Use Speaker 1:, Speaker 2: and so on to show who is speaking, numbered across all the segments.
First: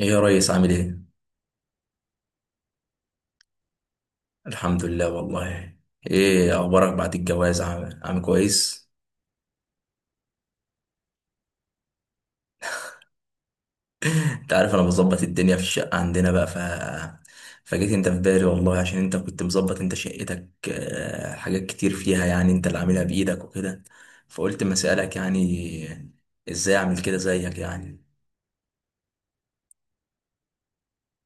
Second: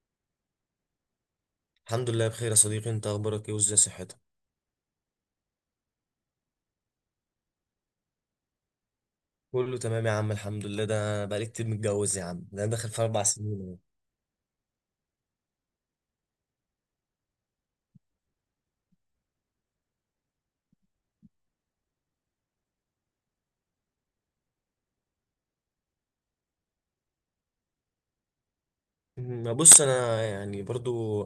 Speaker 1: ايه يا ريس، عامل ايه؟
Speaker 2: الحمد لله بخير يا صديقي. انت اخبارك ايه وازاي صحتك؟
Speaker 1: الحمد لله والله. ايه اخبارك بعد الجواز، عامل كويس؟
Speaker 2: كله تمام يا عم، الحمد لله. ده بقالي كتير متجوز يا عم، ده انا داخل في 4 سنين اهو.
Speaker 1: انت عارف انا بظبط الدنيا في الشقة عندنا بقى فجيت انت في بالي والله، عشان انت كنت مظبط انت شقتك، حاجات كتير فيها يعني انت اللي عاملها بايدك وكده. فقلت ما اسألك يعني ازاي اعمل كده زيك يعني.
Speaker 2: ما بص، انا يعني برضو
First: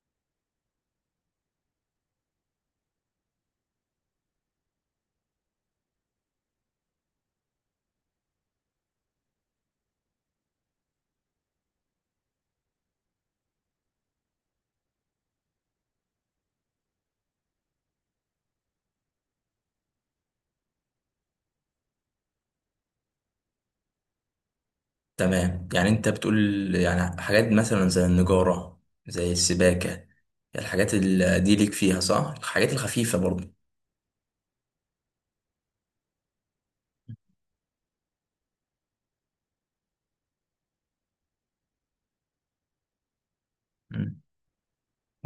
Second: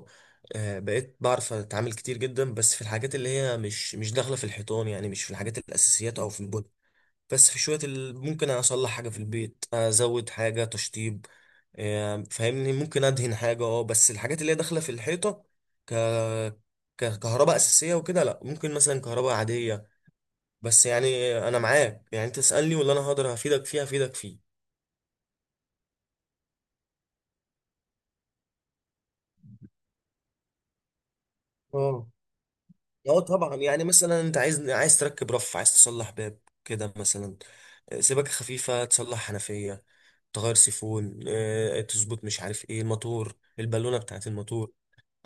Speaker 2: بقيت بعرف اتعامل كتير جدا، بس في الحاجات اللي هي مش داخله في الحيطان، يعني مش في الحاجات الاساسيات او في البن. بس في شويه ممكن اصلح حاجه في البيت، ازود حاجه تشطيب. فاهمني، ممكن ادهن حاجه، بس الحاجات اللي هي داخله في الحيطه ك كهرباء اساسيه وكده، لا. ممكن مثلا كهرباء عاديه. بس يعني انا معاك، يعني تسالني ولا انا هقدر هفيدك فيه هفيدك فيه.
Speaker 1: تمام، يعني انت بتقول يعني حاجات مثلا زي النجارة، زي السباكة. الحاجات اللي دي ليك فيها
Speaker 2: اه،
Speaker 1: صح؟ الحاجات الخفيفة
Speaker 2: اه
Speaker 1: برضه.
Speaker 2: طبعا. يعني مثلا انت عايز، تركب رف، عايز تصلح باب كده مثلا. سباكه خفيفه، تصلح حنفيه، تغير سيفون، تظبط مش عارف ايه، الموتور، البالونه
Speaker 1: مم.
Speaker 2: بتاعت الموتور.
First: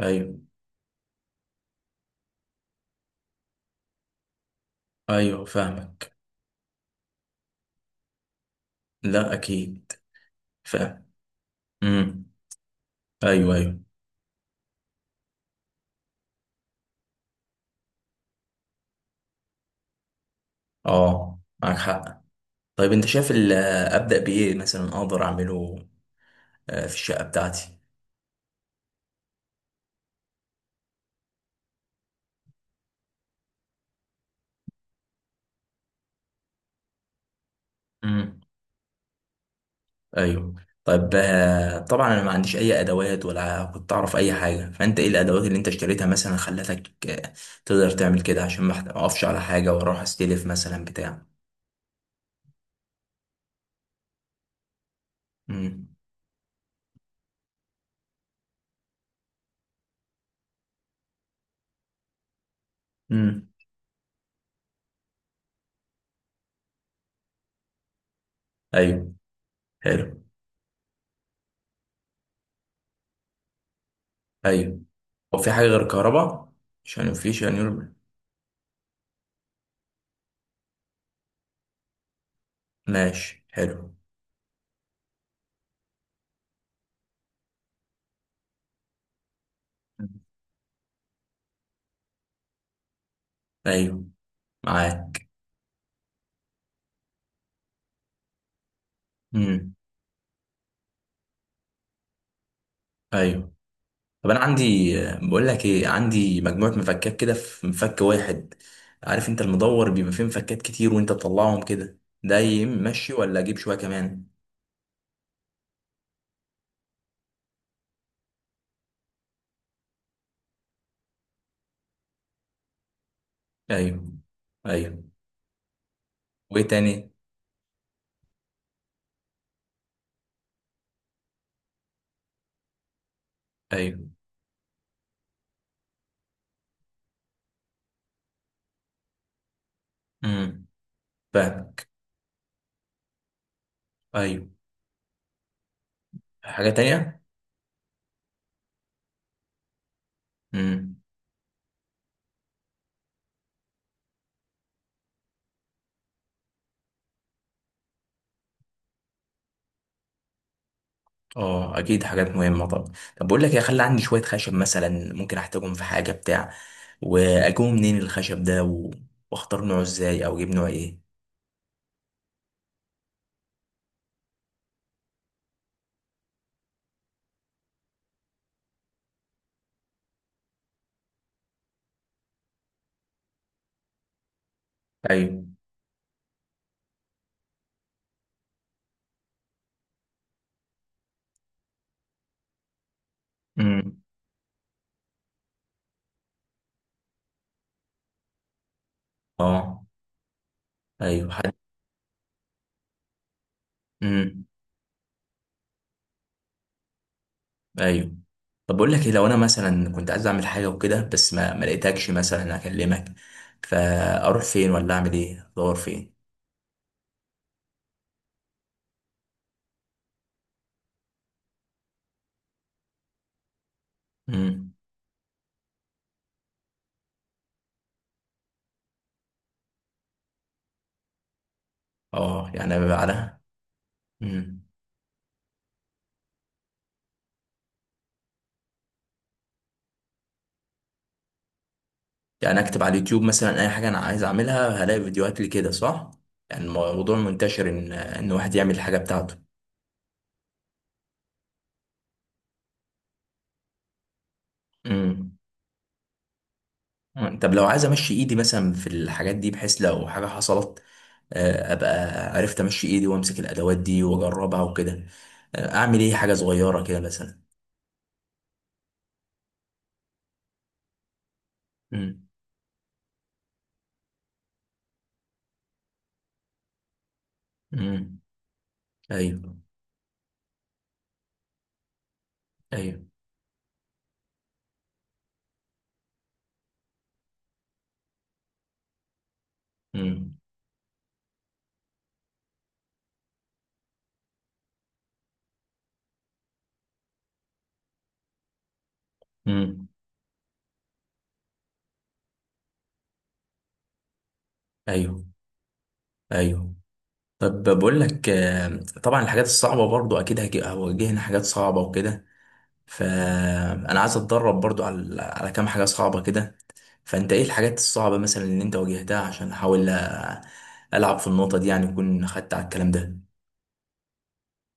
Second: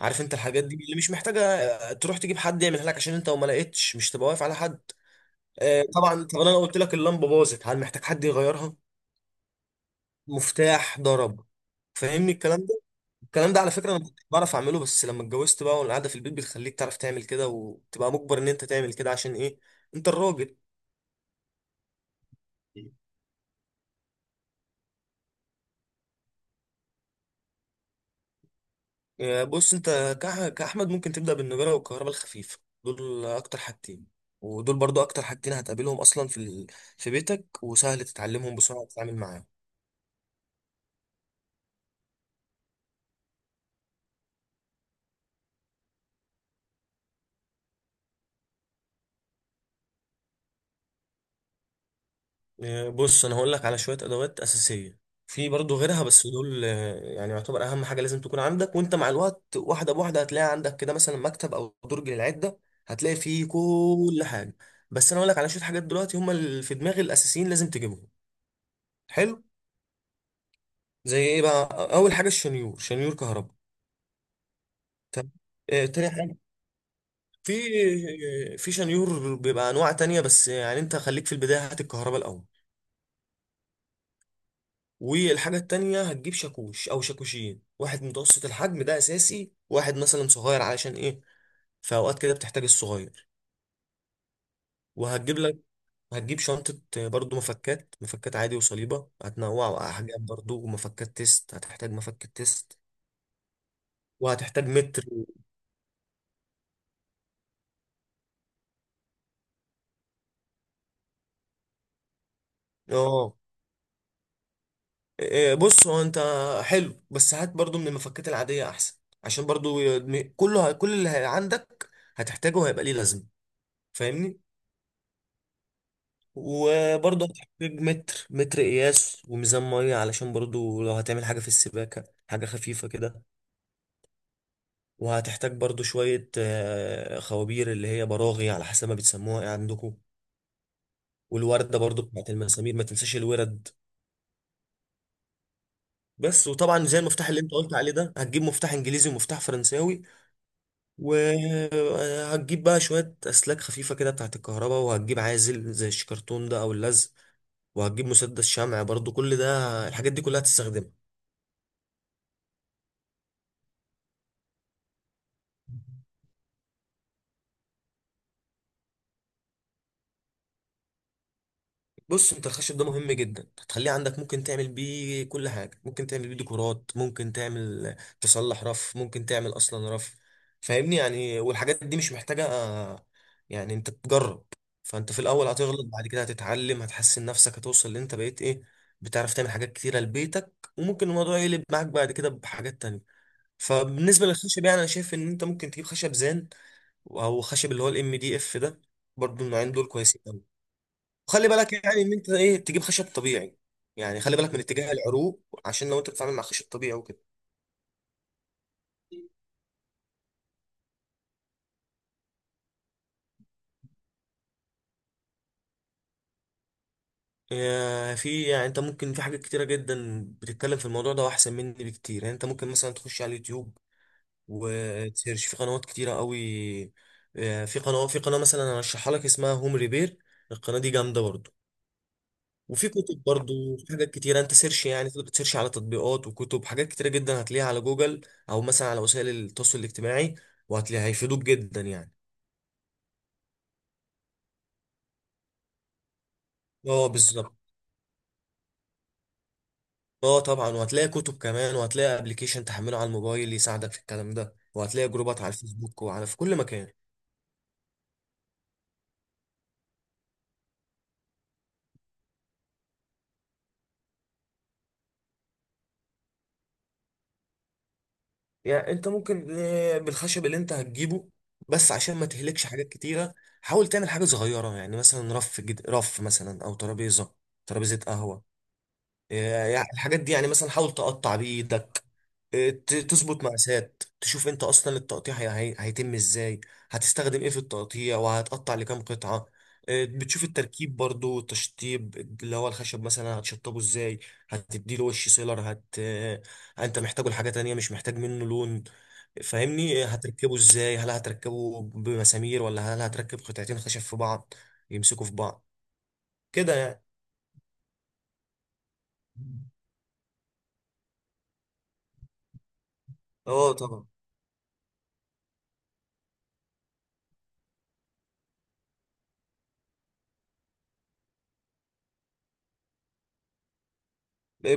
Speaker 2: عارف انت الحاجات دي اللي مش محتاجه تروح تجيب حد يعملها لك، عشان انت وما لقيتش مش تبقى واقف على حد.
Speaker 1: ايوه، فاهمك.
Speaker 2: طبعا. طب انا لو قلت لك اللمبه باظت، هل محتاج حد يغيرها؟
Speaker 1: لا اكيد.
Speaker 2: مفتاح
Speaker 1: فاهم.
Speaker 2: ضرب،
Speaker 1: امم.
Speaker 2: فاهمني الكلام ده؟ الكلام
Speaker 1: ايوه،
Speaker 2: ده على
Speaker 1: ايوه.
Speaker 2: فكرة انا كنت بعرف اعمله، بس لما اتجوزت بقى والقعدة في البيت بتخليك تعرف تعمل كده، وتبقى مجبر ان انت تعمل كده. عشان ايه؟ انت الراجل.
Speaker 1: اه، معاك حق. طيب، انت شايف ابدا بايه مثلا اقدر اعمله في الشقه بتاعتي.
Speaker 2: بص، انت كأحمد ممكن تبدأ بالنجارة والكهرباء الخفيفة. دول اكتر حاجتين، ودول برضو اكتر حاجتين هتقابلهم اصلا في في بيتك، وسهل
Speaker 1: امم.
Speaker 2: تتعلمهم بسرعة وتتعامل معاهم.
Speaker 1: ايوه. طيب، طبعا انا ما عنديش اي ادوات ولا كنت اعرف اي حاجه، فانت ايه الادوات اللي انت اشتريتها مثلا خلتك تقدر تعمل كده، عشان ما اقفش على حاجه واروح استلف مثلا بتاع.
Speaker 2: بص، انا هقول لك على شويه ادوات اساسيه. في برضو
Speaker 1: امم.
Speaker 2: غيرها، بس دول يعني يعتبر اهم حاجه لازم تكون عندك، وانت مع الوقت واحده بواحده هتلاقي عندك كده مثلا مكتب او درج للعده، هتلاقي فيه
Speaker 1: امم.
Speaker 2: كل حاجه. بس انا هقول لك على شويه حاجات دلوقتي هم اللي في دماغي الاساسيين، لازم تجيبهم.
Speaker 1: ايوه.
Speaker 2: حلو.
Speaker 1: حلو.
Speaker 2: زي ايه بقى؟ اول حاجه الشنيور، شنيور كهرباء.
Speaker 1: ايوه.
Speaker 2: تمام.
Speaker 1: هو في حاجه غير
Speaker 2: تاني حاجه،
Speaker 1: الكهرباء؟ عشان مفيش يعني.
Speaker 2: في في شنيور بيبقى انواع تانية، بس يعني انت خليك في البدايه، هات الكهرباء الاول.
Speaker 1: ماشي، حلو.
Speaker 2: والحاجة التانية هتجيب شاكوش أو شاكوشين، واحد متوسط الحجم ده أساسي، واحد مثلا صغير. علشان إيه؟ في أوقات كده بتحتاج الصغير.
Speaker 1: ايوه، معاك.
Speaker 2: وهتجيب لك هتجيب شنطة برضو مفكات عادي وصليبة،
Speaker 1: امم.
Speaker 2: هتنوع أحجام برضو، ومفكات تيست، هتحتاج مفك التيست.
Speaker 1: ايوه. طب انا عندي
Speaker 2: وهتحتاج متر.
Speaker 1: بقول لك ايه، عندي مجموعه مفكات كده في مفك واحد. عارف انت المدور بيبقى فيه مفكات كتير وانت تطلعهم كده، ده يمشي
Speaker 2: اه.
Speaker 1: ولا اجيب شويه كمان؟
Speaker 2: بص هو انت، حلو، بس هات برضو من المفكات العادية أحسن، عشان برضو كل اللي عندك هتحتاجه هيبقى ليه لازمة،
Speaker 1: ايوه.
Speaker 2: فاهمني.
Speaker 1: ايوه. وايه تاني؟
Speaker 2: وبرضه هتحتاج متر، متر قياس، وميزان ميه، علشان برضه لو هتعمل حاجة في السباكة حاجة خفيفة كده.
Speaker 1: ايوه.
Speaker 2: وهتحتاج برضه شوية خوابير، اللي هي براغي على حسب ما بتسموها ايه عندكم.
Speaker 1: امم.
Speaker 2: والوردة
Speaker 1: فاهمك.
Speaker 2: برضه بتاعت المسامير، ما تنساش الورد.
Speaker 1: ايوه.
Speaker 2: بس
Speaker 1: حاجه
Speaker 2: وطبعا زي
Speaker 1: تانية.
Speaker 2: المفتاح اللي انت قلت عليه ده، هتجيب مفتاح انجليزي ومفتاح فرنساوي.
Speaker 1: امم.
Speaker 2: وهتجيب بقى شوية اسلاك خفيفة كده بتاعت الكهرباء، وهتجيب عازل زي الشكرتون ده او اللزق، وهتجيب مسدس شمع برضه. كل ده الحاجات دي كلها هتستخدمها.
Speaker 1: اه، اكيد حاجات مهمه طبعا. طب بقول لك يا، خلي عندي شويه خشب مثلا ممكن احتاجهم في حاجه بتاع. واجيبه منين الخشب ده واختار نوعه ازاي او اجيب نوع ايه؟
Speaker 2: بص، انت الخشب ده مهم جدا، هتخليه عندك. ممكن تعمل بيه كل حاجه، ممكن تعمل بيه ديكورات، ممكن تعمل، تصلح رف، ممكن تعمل اصلا رف، فاهمني. يعني والحاجات دي مش محتاجه يعني انت تجرب. فانت في الاول
Speaker 1: ايوه.
Speaker 2: هتغلط، بعد كده هتتعلم، هتحسن نفسك، هتوصل اللي انت بقيت ايه، بتعرف تعمل حاجات كتيره لبيتك. وممكن الموضوع يقلب معاك بعد كده بحاجات تانية.
Speaker 1: امم.
Speaker 2: فبالنسبه للخشب، يعني انا شايف ان انت ممكن تجيب خشب زان، او خشب اللي هو MDF ده. برضو النوعين
Speaker 1: اه.
Speaker 2: دول كويسين.
Speaker 1: ايوه،
Speaker 2: خلي
Speaker 1: حد.
Speaker 2: بالك يعني ان انت ايه، تجيب خشب طبيعي يعني، خلي
Speaker 1: امم.
Speaker 2: بالك من اتجاه العروق، عشان لو انت بتتعامل مع خشب طبيعي وكده.
Speaker 1: ايوه. طب بقول لك ايه، لو انا مثلا كنت عايز اعمل حاجه وكده بس ما لقيتكش مثلا اكلمك، فاروح فين ولا اعمل ايه، ادور فين؟
Speaker 2: يا في، يعني انت ممكن، في حاجات كتيره جدا بتتكلم في الموضوع ده واحسن مني بكتير، يعني انت ممكن مثلا تخش على اليوتيوب
Speaker 1: امم.
Speaker 2: وتسيرش في قنوات كتيره قوي. في قناه مثلا انا ارشحها لك، اسمها هوم ريبير. القناه دي جامده برضو.
Speaker 1: اه، يعني ابقى
Speaker 2: وفي كتب
Speaker 1: بعدها.
Speaker 2: برضو، في حاجات كتيره انت سيرش، يعني تقدر تسيرش على تطبيقات وكتب، حاجات كتيره جدا هتلاقيها على جوجل، او مثلا على وسائل التواصل الاجتماعي، وهتلاقيها هيفيدوك جدا يعني.
Speaker 1: يعني اكتب على اليوتيوب مثلا اي حاجه انا عايز اعملها هلاقي فيديوهات لكده صح؟ يعني
Speaker 2: اه،
Speaker 1: الموضوع
Speaker 2: بالظبط.
Speaker 1: منتشر ان واحد يعمل الحاجه بتاعته.
Speaker 2: اه طبعا، وهتلاقي كتب كمان، وهتلاقي ابلكيشن تحمله على الموبايل يساعدك في الكلام ده، وهتلاقي
Speaker 1: امم.
Speaker 2: جروبات على الفيسبوك وعلى، في كل مكان.
Speaker 1: طب لو عايز امشي ايدي مثلا في الحاجات دي، بحيث لو حاجه حصلت ابقى عرفت امشي ايدي وامسك الادوات دي واجربها وكده. اعمل ايه حاجه صغيره كده مثلا؟
Speaker 2: يعني انت ممكن بالخشب اللي انت هتجيبه، بس عشان ما
Speaker 1: امم.
Speaker 2: تهلكش حاجات كتيرة، حاول تعمل حاجة صغيرة، يعني مثلا رف مثلا، او ترابيزة، ترابيزة
Speaker 1: امم.
Speaker 2: قهوة.
Speaker 1: ايوه.
Speaker 2: يعني الحاجات دي، يعني مثلا حاول تقطع بإيدك
Speaker 1: ايوه.
Speaker 2: تظبط مقاسات، تشوف انت اصلا التقطيع هيتم ازاي، هتستخدم ايه في التقطيع، وهتقطع لكام قطعة.
Speaker 1: امم.
Speaker 2: بتشوف التركيب برضو والتشطيب، اللي هو الخشب مثلا هتشطبه ازاي، هتديله وش سيلر، هت آه، انت محتاجه لحاجة تانية، مش محتاج منه لون
Speaker 1: امم.
Speaker 2: فاهمني. هتركبه ازاي، هل هتركبه بمسامير، ولا هل هتركب قطعتين خشب في بعض
Speaker 1: ايوه.
Speaker 2: يمسكوا في بعض كده،
Speaker 1: ايوه.
Speaker 2: يعني.
Speaker 1: طب بقول لك، طبعا الحاجات الصعبه برضو اكيد هواجهنا حاجات صعبه وكده،
Speaker 2: اه
Speaker 1: فانا
Speaker 2: طبعا.
Speaker 1: عايز اتدرب برضو على كام حاجه صعبه كده. فانت ايه الحاجات الصعبه مثلا اللي انت واجهتها، عشان احاول العب في النقطه دي يعني، اكون خدت على الكلام ده.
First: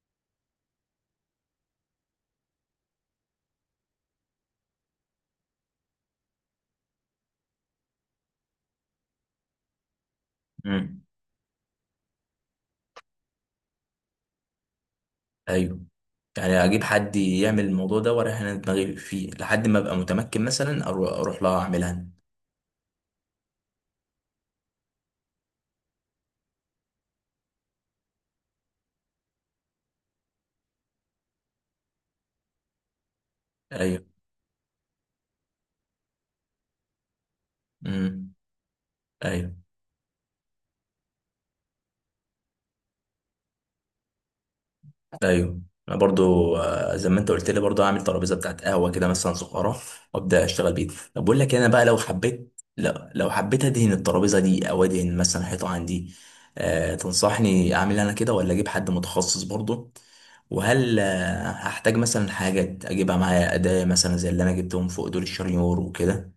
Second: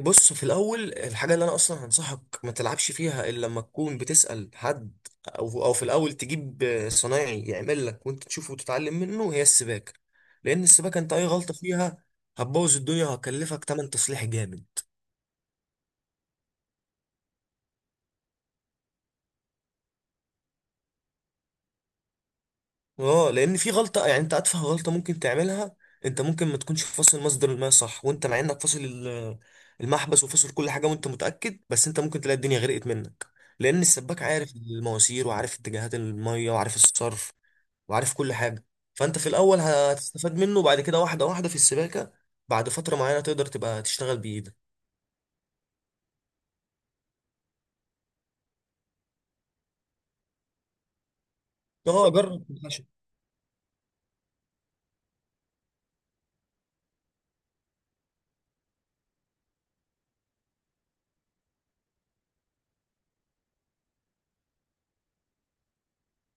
Speaker 2: بص، في الاول الحاجه اللي انا اصلا هنصحك ما تلعبش فيها الا لما تكون بتسال حد، او في الاول تجيب صنايعي يعمل لك وانت تشوفه وتتعلم منه، هي السباكه. لان السباكه
Speaker 1: امم.
Speaker 2: انت اي غلطه فيها هتبوظ الدنيا، وهكلفك تمن تصليح جامد.
Speaker 1: ايوه. يعني اجيب حد يعمل الموضوع ده واريح انا دماغي فيه لحد ما ابقى متمكن، مثلا اروح لها اعملها أنا.
Speaker 2: اه، لان في غلطه، يعني انت اتفه غلطه ممكن تعملها. انت ممكن ما تكونش فاصل مصدر الماء صح، وانت مع انك فاصل المحبس وفاصل كل حاجه وانت متاكد، بس انت ممكن تلاقي الدنيا غرقت منك. لان
Speaker 1: ايوه.
Speaker 2: السباك عارف المواسير، وعارف اتجاهات الميه، وعارف الصرف، وعارف
Speaker 1: امم.
Speaker 2: كل حاجة. فأنت في
Speaker 1: ايوه.
Speaker 2: الأول هتستفاد منه، وبعد كده واحدة واحدة في السباكة بعد فترة معينة تقدر تبقى تشتغل بإيدك.
Speaker 1: ايوه. انا برضو زي ما انت قلت لي برضو اعمل ترابيزه بتاعت قهوه كده مثلا صغيره وابدا اشتغل بيها. طب بقول لك إيه، انا بقى لو
Speaker 2: اه، جرب
Speaker 1: حبيت
Speaker 2: الخشب.
Speaker 1: لو, لو حبيت ادهن الترابيزه دي او ادهن مثلا حيطه عندي. تنصحني اعمل إيه انا كده ولا اجيب حد متخصص برضو؟ وهل هحتاج مثلا حاجه اجيبها معايا اداه مثلا زي اللي انا جبتهم فوق دول الشريور وكده؟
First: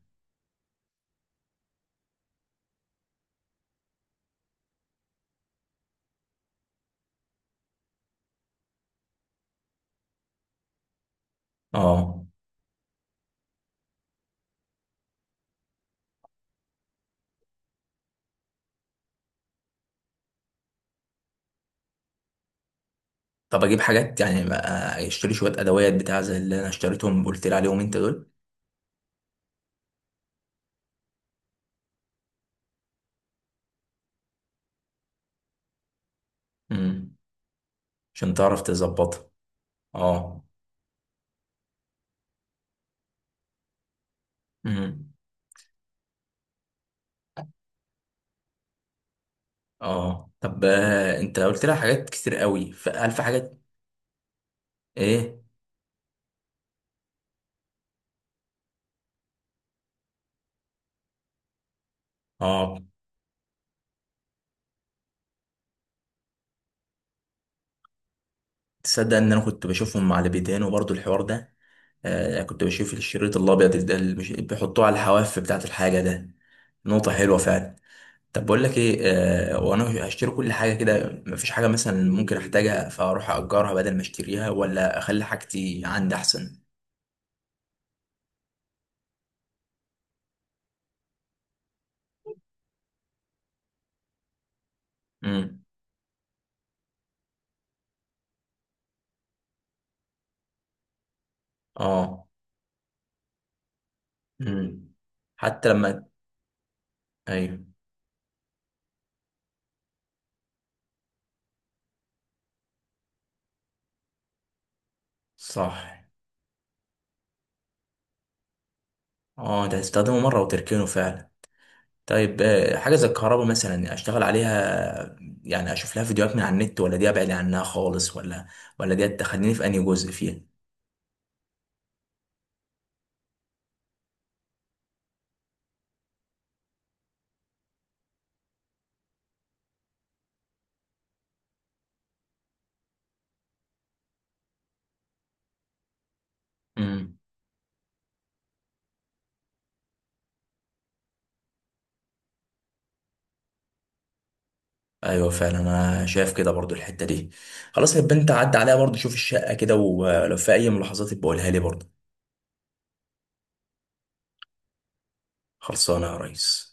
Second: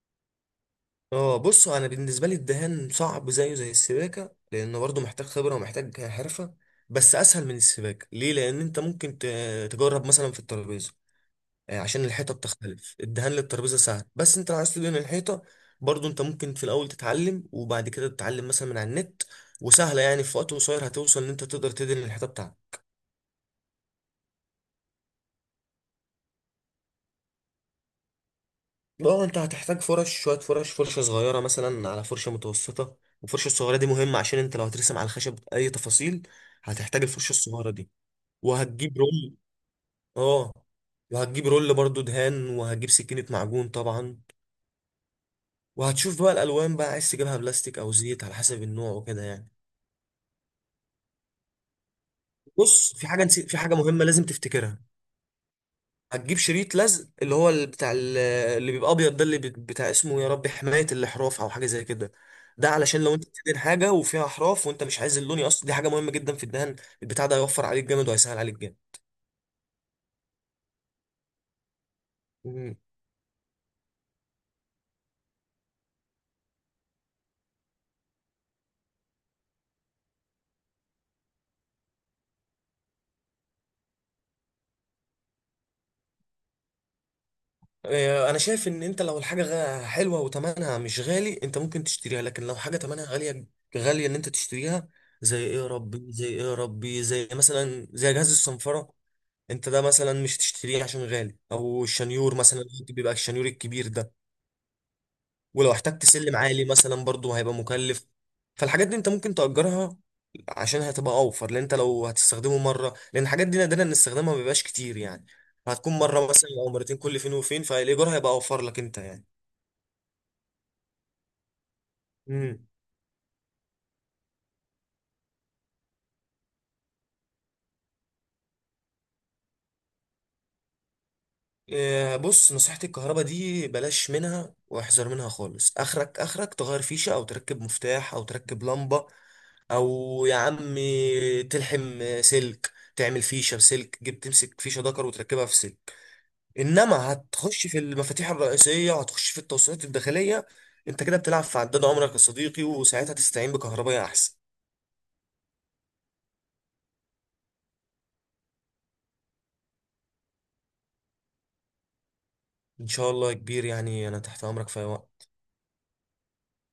Speaker 2: اه، بص، أنا بالنسبة لي الدهان صعب زيه زي السباكة، لأنه برضه محتاج خبرة ومحتاج حرفة. بس أسهل من السباكة. ليه؟ لأن أنت ممكن تجرب مثلا في الترابيزة. عشان
Speaker 1: اه.
Speaker 2: الحيطة بتختلف، الدهان للترابيزة سهل، بس أنت لو عايز تدهن الحيطة، برضه أنت ممكن في الأول تتعلم، وبعد كده تتعلم مثلا من على النت، وسهلة، يعني في وقت قصير هتوصل إن أنت تقدر تدهن الحيطة بتاعتك.
Speaker 1: طب اجيب حاجات يعني بقى، اشتري شويه ادوات بتاع زي اللي انا اشتريتهم قلت لي عليهم انت دول.
Speaker 2: اه، انت هتحتاج فرش، شويه فرش، فرشه صغيره مثلا على فرشه متوسطه. والفرشه الصغيره دي مهمه عشان انت لو هترسم على الخشب اي تفاصيل هتحتاج
Speaker 1: امم.
Speaker 2: الفرشه الصغيره دي.
Speaker 1: عشان تعرف
Speaker 2: وهتجيب
Speaker 1: تظبطها.
Speaker 2: رول.
Speaker 1: اه.
Speaker 2: اه. وهتجيب رول برضو دهان، وهتجيب سكينه معجون طبعا،
Speaker 1: امم.
Speaker 2: وهتشوف بقى الالوان بقى، عايز تجيبها بلاستيك او زيت على حسب النوع وكده يعني.
Speaker 1: اه. طب انت قلت لها حاجات كتير قوي،
Speaker 2: بص،
Speaker 1: فقال في
Speaker 2: في
Speaker 1: حاجات.
Speaker 2: حاجه مهمه لازم تفتكرها.
Speaker 1: ايه.
Speaker 2: هتجيب شريط لزق اللي هو بتاع اللي بيبقى ابيض ده، اللي بتاع اسمه يا ربي حماية الاحراف او حاجه زي كده. ده
Speaker 1: اه.
Speaker 2: علشان لو انت بتدهن حاجه وفيها احراف وانت مش عايز اللون يقص، دي حاجه مهمه جدا في الدهان. البتاع ده هيوفر عليك جامد وهيسهل عليك جامد.
Speaker 1: تصدق ان انا كنت بشوفهم على بيدانه برضو الحوار ده. كنت
Speaker 2: مم.
Speaker 1: بشوف الشريط الابيض ده اللي بيحطوه على الحواف بتاعه الحاجه ده. نقطه حلوه فعلا. طب بقول لك ايه، وانا هشتري كل حاجه كده مفيش حاجه مثلا ممكن احتاجها، فاروح اجرها بدل ما اشتريها ولا اخلي حاجتي عندي احسن؟
Speaker 2: انا شايف ان انت لو الحاجه حلوه وتمنها مش غالي انت ممكن تشتريها، لكن لو حاجه تمنها غاليه، غاليه ان انت تشتريها. زي ايه
Speaker 1: امم.
Speaker 2: يا ربي، زي ايه يا ربي، زي مثلا زي جهاز الصنفره، انت ده مثلا مش تشتريه عشان غالي، او
Speaker 1: اه.
Speaker 2: الشنيور مثلا، بيبقى الشنيور الكبير ده.
Speaker 1: امم. حتى
Speaker 2: ولو
Speaker 1: لما.
Speaker 2: احتجت سلم عالي مثلا برضو هيبقى
Speaker 1: ايوه.
Speaker 2: مكلف. فالحاجات دي انت ممكن تأجرها، عشان هتبقى اوفر. لان انت لو هتستخدمه مره، لان الحاجات دي نادرا ان استخدامها ما بيبقاش كتير يعني، هتكون
Speaker 1: صح.
Speaker 2: مره مثلا او مرتين كل فين وفين، فالايجار هيبقى اوفر لك انت يعني.
Speaker 1: اه، ده تستخدمه مرة وتركنه فعلا. طيب،
Speaker 2: امم
Speaker 1: حاجة زي الكهرباء مثلا يعني اشتغل عليها؟ يعني اشوف لها فيديوهات من على النت، ولا دي ابعد عنها خالص، ولا ولا دي تخليني في انهي جزء فيها؟
Speaker 2: بص، نصيحة، الكهرباء دي بلاش منها واحذر منها خالص. اخرك، تغير فيشة، او تركب مفتاح، او تركب لمبة، او يا عم تلحم سلك، تعمل فيشة بسلك، جبت تمسك فيشة دكر وتركبها في سلك. انما
Speaker 1: امم.
Speaker 2: هتخش في المفاتيح الرئيسيه، هتخش في التوصيلات الداخليه، انت كده بتلعب في عداد عمرك يا صديقي، وساعتها تستعين بكهربائي احسن.
Speaker 1: ايوه فعلا، انا شايف كده برضو الحتة دي. خلاص، يبقى انت عدى عليها برضو شوف الشقة كده ولو في اي ملاحظات بقولها لي برضو.
Speaker 2: ان شاء الله يا كبير، يعني انا تحت امرك في أي وقت.
Speaker 1: خلصانة يا ريس.